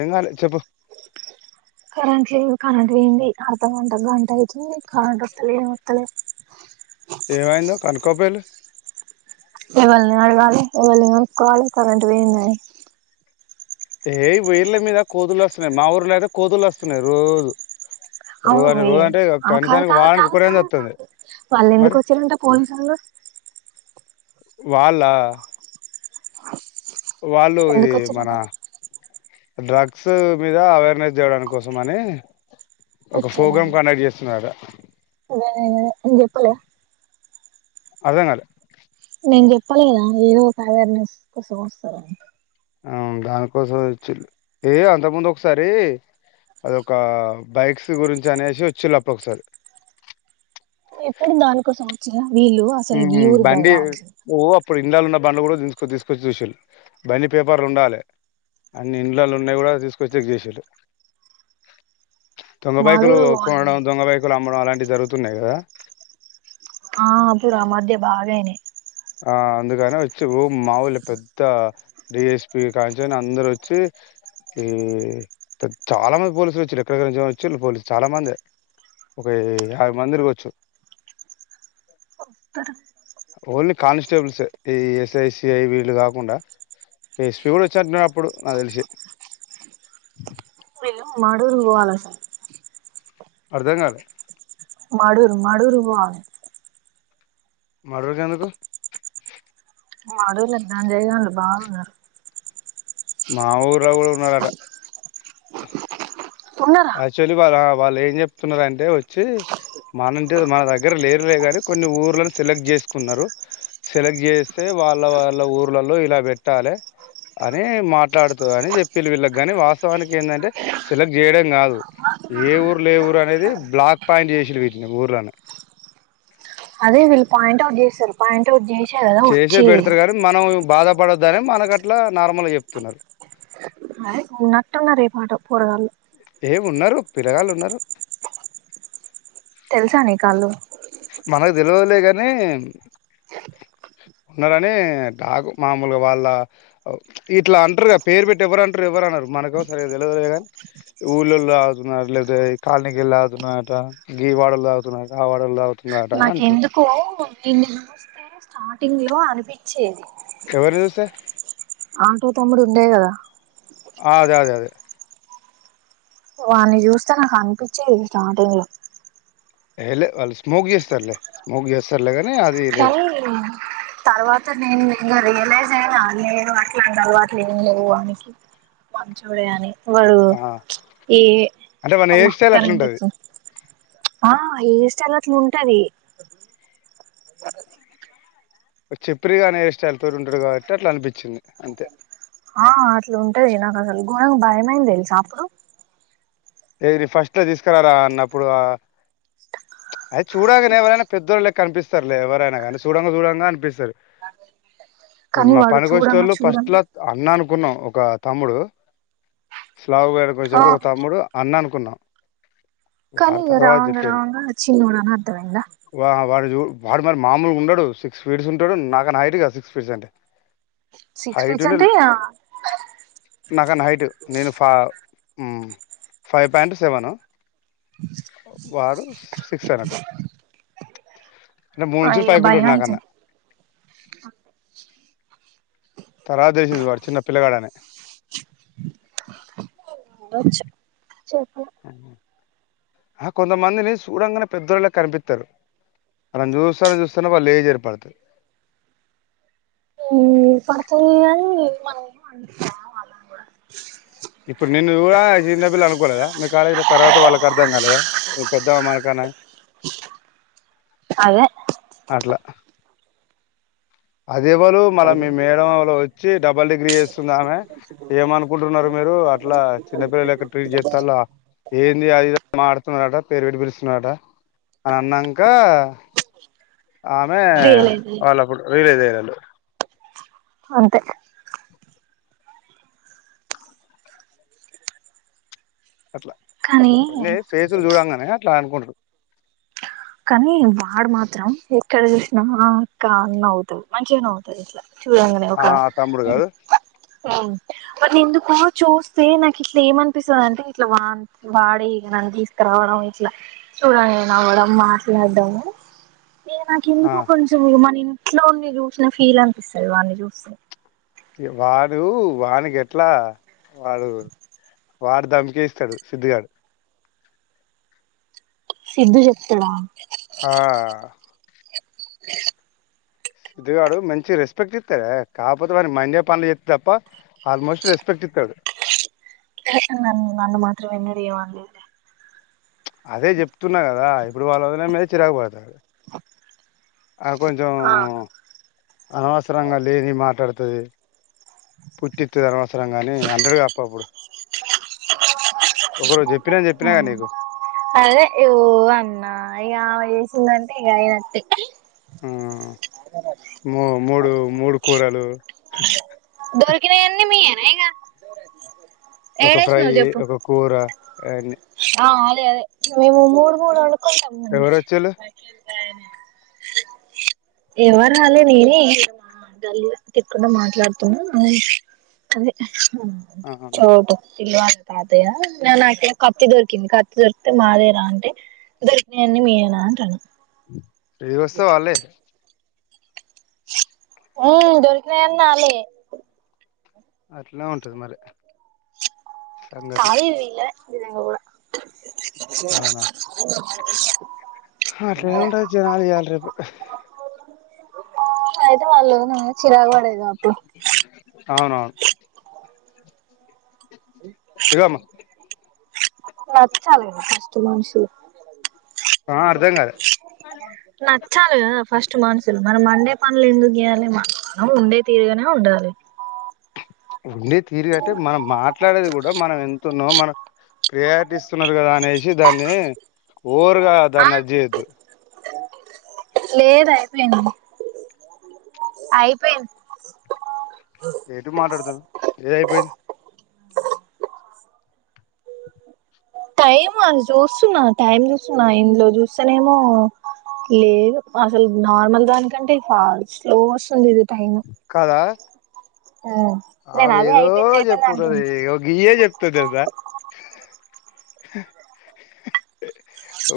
ఎంగాలే చెప్పు కరెంట్ లేదు కరెంట్ వేయింది అర్ధ గంట గంట అయితుంది కరెంట్ వస్తలే ఎం వస్తలే ఏమైందో కనుక్కోపోయిలు ఏవల్ని అడగాలే ఎవరిని కనుక్కోవాలి కరెంటు పోయిందని ఏ వైర్ల మీద కోతుల వస్ మా ఊర్లో అయితే కోతుళ్లు వస్తున్నాయి రోజు రోజు అవును అంటే వి రోజు అంటే ఆ కాదు కనీసానికి కాదు వారానికి కాదు ఒకటైనా కాదు వస్తుంది కాదు వాళ్ళు మరి ఎందుకు వచ్చిరంట పోలీసొళ్ళు వాళ్ళ ఆ వాళ్ళు ఇది మన డ్రగ్స్ మీద అవేర్నెస్ చేయడాని కోసం అని ఒక వచ్చారా ప్రోగ్రాం కండక్ట్ చేస్తున్నరట పలే అర్థం కాలే నేను చెప్పలేదా ఏదో ఒక అవేర్నెస్ కోసం వస్తారని ఆ దానికోసం వచ్చి ఏ అంత ముందు ఒకసారి అదొక బైక్స్ గురించి అనేసి వచ్చిళ్ళు అపు ఒకసారి ఇప్పుడు దానికోసం వచ్చిల్ల అబండి ఓ అప్పుడు ఇండలో ఉన్నప్పు బండి కూడతీసుకొచ్చి బండి పేపర్లు ఉండాలి అన్ని ఇడ్లలు ఉన్నాయి కూడా తీసుకొచ్చి చేసిరూ దొంగపాయకులు మాడూరు పోవాలని కొనడం దొంగ బైకులు అమ్మడం అలాంటి జరుగుం తున్నాయి కదా ఆ పురా మధ్య బాగాయి ని ఆ అందుకని వచ్చి మాఊూలు పెద్ద డిఎస్పి కానిస్టేబుల్ అందరు వచ్చి ఈ చాలా మంది పోలీసులు వచ్చు ఎక్కడించి వచ్చ పోలీసు చాలా మంది ఒక యాభ మందికి వచ్చు ఓన్లీ కానిస్టేబుల్స్ ఈ ఎస్ఐసిఐ వీళ్ళు కాకుండా ఎస్పి వచ్చినట్టు అప్పుడు నాకు తెలిసి మాడూరు పోవాల సార్ అర్ధం కల మాడుూరు మాడూరు పోవాలె మాడూర్ కి ఎందుకు మా అడవులకు చేయగలం బాగున్నారు మా ఊర్ల కూడా ఉన్నారట ఉన్నారా హక్కు అ యచలి బాలా వాా లే ఏ ఏం చెప్తున్నారంటే వచ్చి మనంటే మన దగ్గర లేరులే కాని కొన్ని ఊర్లను సెలెక్ట్ చేసుకున్నారు సెలెక్ట్ చేస్తే వాళ్ళ వాళ్ళ ఊర్లలో ఇలా పెట్టాలి అని మాట్లాడుతూ అని చెప్పి వీళ్ళకి కాని వాస్తవానికి ఏంటంటే సెలెక్ట్ చేయల కాదు ఏ ఊర్ లే ఊరు అనేది బ్లాక్ పాయింట్ చేసిడు వీటిని ఊర్లోనే పంటు చేన్వారు వచ్చింది బాధపడద్దని మనక అట్లా నార్మల్గా చెప్తున్నారు అదే నట్టం నరి పాటం పోరగాళ్ళ ఏమిన్నారు పిల్లగాళ్ళు ఉన్నారు తెలుసా నీ కాళ్ళు తెలివలేగాని ఉన్నారని కు మామూలుగా వాళ్ళ ఇట్లా అంటారుగా పేరు పెట్టి ఎవరంటారు ఎవర అన్నారు మనకో సరి తెలియలే గ ని ఊళ్ళళ తగుతున్నారు లేదా ఈ కాలనీనికిీళ ఆగుతున్నట గీ వాడలు తాగుతున్నారు ఆ వాడలు తాగుతు నాకెందుకో ని న న వస్తే స్టార్టింగ్ లో అనిపిచ్చేది ఎవరిని చూస్తే ఆటో తమ్ముడు ఉండేయి కదా అదే అదే అదే వాని చూస్తే నాకు అనిపించేది స్టార్టింగ్ లో ఎలే అల్ స్మోక్ చేస్తర్లే స్మోక్స్త చేస్తారు తాగాని కనీ తర్వాత నేను ఇంకా రియలైజ్ నేనా లేరు అట్లాంటి అలవాట్లు లేవు అని మంచోడే అని వరు ఆ ఏ అంటే మన అమ్మా హెయిర్ స్టైల్ కరెంట్ అట్లుంటది వచ్చింది ఆ ఇన్ట గ్రామ్ ఉంటది అ చెప్పురిగా అనే ఏ స్టైల్ తో ఉంటాడు కాబట్టి అట్లా అనిపించింది అంతే ఆ అట్లు ఉంటది నాకు అసలు గుణం భయమైంది తెలుసా అప్పుడు ఏ ఫస్ట్ లో తీసుకురాలా అన్నప్పుడు అయితే చూడంగానే ఎవరైనా పెద్దోళ్ళుళ కనిపిస్తారులే ఎవరైనా కానీ చూడంగా చూడంగా అనిపిస్తది ఇప్పుడు కానీ మా వాడు పనికి వచ్చే చూడంగా టోళ్ళు ఫస్ట్లా చూడంగా అన్నాను అనుకున్నాం ఒక తమ్ముడు లావుగా కనిపించినప్పుడు ఆ వచ్చేప్పుడు ఒక తమ్ముడు అన్నా అనుకున్నాం కాని వారి ఇంగ తర్వాత రాంగ చెప్పారు రాంగ అచ్చిన్నోడనా అర్థవంగా వా వాడు చూ వాడు మరీ మామూలుగా ఉండడు సిక్స్ ఫీట్స్ ఉంటాడు నా కన్న హైట్ కదా సిక్స్ ఫీట్స్ అంటే సిక్స్ హైట్ ఫీట్స్ అంటే ఇగ నాకన్నా హైటు నేను ఫ ఊ ఫైవ్ పాయింట్ సెవెన్ వాడు సిక్స్ హండ్రెడ్ అంటే మూడు ఆ ఇంచిలు ఇగ పైకుంటాడు భయం నా కన్న అయితది తర్వాత తెలిసింది వాడు చిన్న పిల్లగాడని [unintelligible] చెప్ ఆ కొంతమందిని సూడంగానే పెద్దోళ్ళెక్క కనిపిస్తారు మనం చూస్తానే చూస్తానే వాళ్ళు ఏజ్ ఏర్పడుతుంది మ్.. పడుతుంది గాని మనం వి ఇప్పుడు నిన్ను కూడా చిన్నపిల్ల అనుకోలేదా మీ కాలేజీల తర్వాత వాళ్ళకి అర్ధం కాలేదా నువ్వు పెద్ద మనకాన్నా అని అదే అట్లా అదే వాళ్ళు మళ్ళ మీ మేడం వాళ్ళు వచ్చి డబల్ డిగ్రీ చేస్తుంది ఆమె ఏమనుకుంటున్నారు మీరు అట్లా చిన్నపిల్ల లెక్క ట్రీట్ చేస్తున్నారు ఏంది అది మాట్లాడుతున్నారట పేరు పెట్టి పిలుస్తున్నారట అని అన్నంక ఆమె రియలైజ్ అయ్యిండు వాళ్ళప్పుడు రియలైజ్ అయ్యారు లో [inaudible] అంతే అట్లా కానీ కొన్ని ఫేసులు చూడంగానే అట్లా అనుకుంటారు కానీ వాడు మాత్రం ఎక్కడ చూసినా ఆ అక్క అని నవ్వుతాడు మంచిగ నవ్వుతాడు ఇట్లా చూడంగానే ఆ ఒకా తమ్ముడు కాదు మరి ఎందుకు చూస్తే నాకు ఇట్లా ఏమనిపిస్తుంది అంటే ఇట్లా వ మ వాడే నన్ను తీసుకురావడం ఇట్లా చూడగానె నవ్వడం వా మాట్లాడటము ఏ నాకు ఆ ఎందుకో కొంచెం ఇమ్మని ఇంట్లో వాళ్లని చూసిన ఫీల్ అనిపిస్తుది వాడిని చూస్తే వాడు వానికి ఎట్లా వాడు వాడు దంకీ ఇస్తాడు సిద్దుగాడు సిద్ధూ చెప్తాడా ఆ సిద్ధూ గాడు మంచి రెస్పెక్ట్ ఇస్తాడు కాకపోతే వానికి మండే పనులు చేస్తే తప్ప ఆల్మోస్ట్ రెస్పెక్ట్ ఇస్తాడు నన్ను [unintelligible] అదే చెప్తున్నా కదా ఇప్పుడు వాళ్ళ వదిన మీద చిరాకు పడతాడు ఆ కొంచెం ఆ అనవసరం గా లేనివి మాట్లాడు తది పుట్టిత్తది అనవసరంగా అని అంటారు కదా అప్పప్పుడు చెప్పినా చెప్పినాగా నీకు అదె ఓ... అన్నా ఇంక అంతే ఆయన అంతే ఆ మ మూడు మూడు కూరలు దొరికినాయన్నీ మీయేనా [unintelligible] ఒక ఫెం ఏడేసినవు అయ్యి చెప్పు ఒక కూర అను [unintelligible] ఆ అదే... అదే.. మెము మూడు మూడు అనుకొని కోయి మంది ఎవరు వచ్చేళ్ళు ఎవరు రాలే నేనే డల్లుగా తిక్కుంటా మాట్లాడుతున్నా అదే అదే ఆహా చోట పిల్లువాని తాతయ్య నువ్ నాకేం కత్తి దొరికింది కత్తి దొరికితే మాదేనా అంటే దొరికిన వన్నీ మీ వేనా అంటున్నా రివర్స్ వాళ్లే ఉ దొరికినవన్నీ వాళ్ళవే అట్లనే ఉంటది మరి సంగతి కాయిల్ వీళ్ళవే నిజంగా కూడా [inaudible] [inaudible] అవునా అట్లనే ఉంటారు జనాలు ఇవాళ రేపు అయితే వాళ్ల చిరాకు పడేది కదా అప్పుడు అవునవును ఇగో అమ్మ చాల కదా ఉత మనుషులు ఆ అర్ధం కాలే నచ్చాలి కదా ఫస్ట్ మనసు మరి మండే పనులు ఎందుకు చేయాలి మ మనం ఉండే తీరుగానే ఉండాలి ఉండే తీరుగా అంటే మనం మాట్లాడేది కూడా మనం ఎంత ఉన్నామో మన ప్రియారిటీ ఇస్తున్నారు కదా అనేసి దాన్ని ఓరుగ ఆ దాన్ని అది చేయొద్దు లేదు అయిపోయింది అయిపోయింది ఏటు మాట్లాడుతున్నావ్ ఏది అయిపోయింది టైమ్ ఆ చూస్తున్నా టైమ్ చూస్తున్నా ఇందులో చూస్తానే ఏమో లేదు అసలు నార్మల్ దానికంటే ఫా స్లో వస్తుంది ఇది టైమ్ అ ఆమె ఏదో అయిపోయింది చెప్పింటది అంటున్నా గియ్యే చెప్తుంది కదా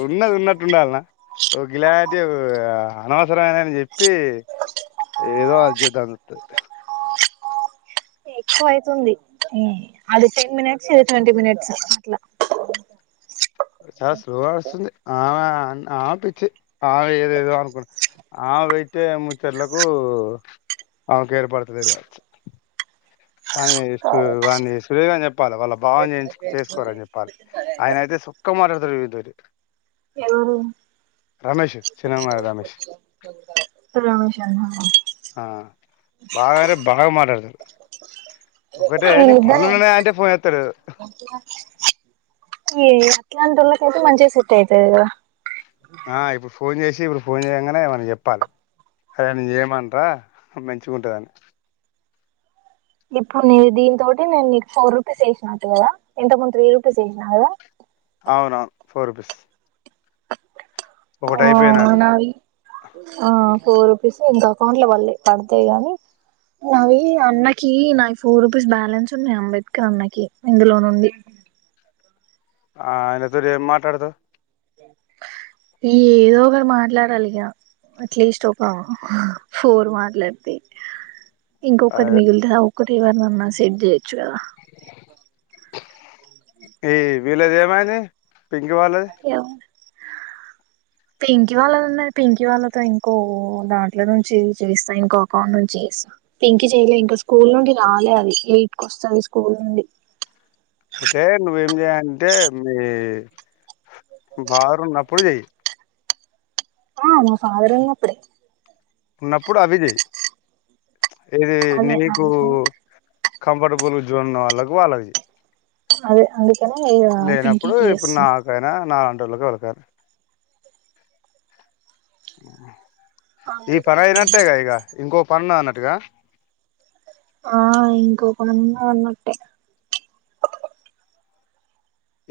ఉన్నది ఉన్నట్టు ఉండాలన్న ఒ క్లారిటీ ఆ అనవసరమైనని చెప్పి ఏదో అది చేద్దాం అన్నట్టు ఎక్కువ అయితుంది అది టెన్ మినిట్స్ ఇది ట్వంటీ మినిట్స్ అట్లా చాలా స్లోగా వస్తుంది ఆ ఆ పిచ్చి ఆమె ఏదేదో అనుకున్నా ఆమె పెట్టే ముచ్చట్లకు ఆ గేర్ పడతలేగా ఆయన కావచ్చు వాన్ని సురేషు గాని చెప్పాలి వాళ్ళ బావ చేయుచు చేసుకోరా అని చెప్పాలి, ఆయన అయితే సుక్క మాట్లాడతారు. ఎవరు రమేష్ సినిమా రమేష్ రమేష్ అన్న నా ఆ బాగారే బాగా మ [unintelligible] ఒకటే నీ వీళ్ళిద్దరే పళెన్ననే అయంటే ఫోన్ చేస్తలేడు ఈ అట్లాంటోళ్ళకైతే మంచిగా సెట్ అయితది కదా ఆ ఇప్పుడు ఫోన్ చేసి ఇప్పుడు ఫోన్ చేయంగానే ఏమన్నా చెప్పాలి, చెప్పాలి అదేన చేయమంటార మంచి ఉంటుదని ఇప్పుడు నీకు దీని తోటి నేను నీ ఫోర్ రూపీస్ వేసినా కదా, ఇంత ముందు త్రీ రూపీస్ వేసినా కదా అవునవును ఫోర్ రూపీస్ ఒకటి ఆ అయిపోయినట్టు నాయి ఆ పోరు ఇంక అకౌంట్ లో వల్లే పడతాయి గానీ, అవి అన్నకి నా ఫో రూపీస్ బ్యాలెన్స్ ఉన్నాయి అంబేద్కర్ అన్నకి ఇందులో నుండి ఆ ఆయన తోని ఏం మాట్లాడతావ్ ఏదో ఒకటి మాట్లాడాలిగా అట్లీస్ట్ ఒక ఫోర్ మాట్లాడితే ఆ, ఇంకొకటి మిగుల్తదావ్ ఒకటి ఎవరినన్నా సెట్ చేయొచ్చుకదా ఏ వీళ్లది ఏమైంది పింకీ వాళ్లది పింకీ వాళ్ళది ఉన్నది పింకీ వాళ్ల ఇంకో దాంట్లో నుంచి యూస్ చేస్తా ఇంకో అకౌంట్ నుండి యూస్ చేస్తా పింకీ చెయ్యలే ఇంకా స్కూల్ నుంచి రాలే అది అది యాటికి కి వస్తది అయితే నువ్వేం చెయాలంటే మీ బారు ఉన్నప్పుడు చెయి ఆ మా ఫాదర్ అప్పుడే ఉన్నప్పుడు అభిజయ్ ఇది అదే నీకు అందుకనే కంఫర్టబుల్ జోన్ కావాలా పో అలది అదే అదే లేనప్పుడు ఇప్పుడు నాకైనా నా వెళ్లకూడదా ఆ ఈ పనయినట్టేగా ఇగ ఇంకో పన్న అన్నట్టుగా ఆ ఇంకో పన్నా అన్నట్టే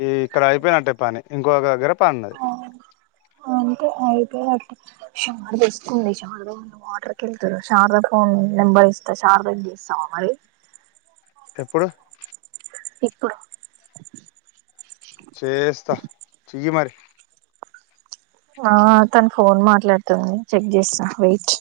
ఈ ఇక్కడ అయిపోయినట్టే పని ఇంకోక దగ్గర పన్నది. అంటే అయితేయి అ శార్ద ఇస్తుంది. శారదా వాటర్ వెళ్తాది శారద ఫోన్ నెంబర్ ఇస్తా శారదకి చేస్తావా మరి ఎప్పుడు ఇప్పుడు చేస్తా చెయ్యి మరి ఆ తను ఫోన్ మాట్లాడుతుంది చెక్ చేస్తా వెయిట్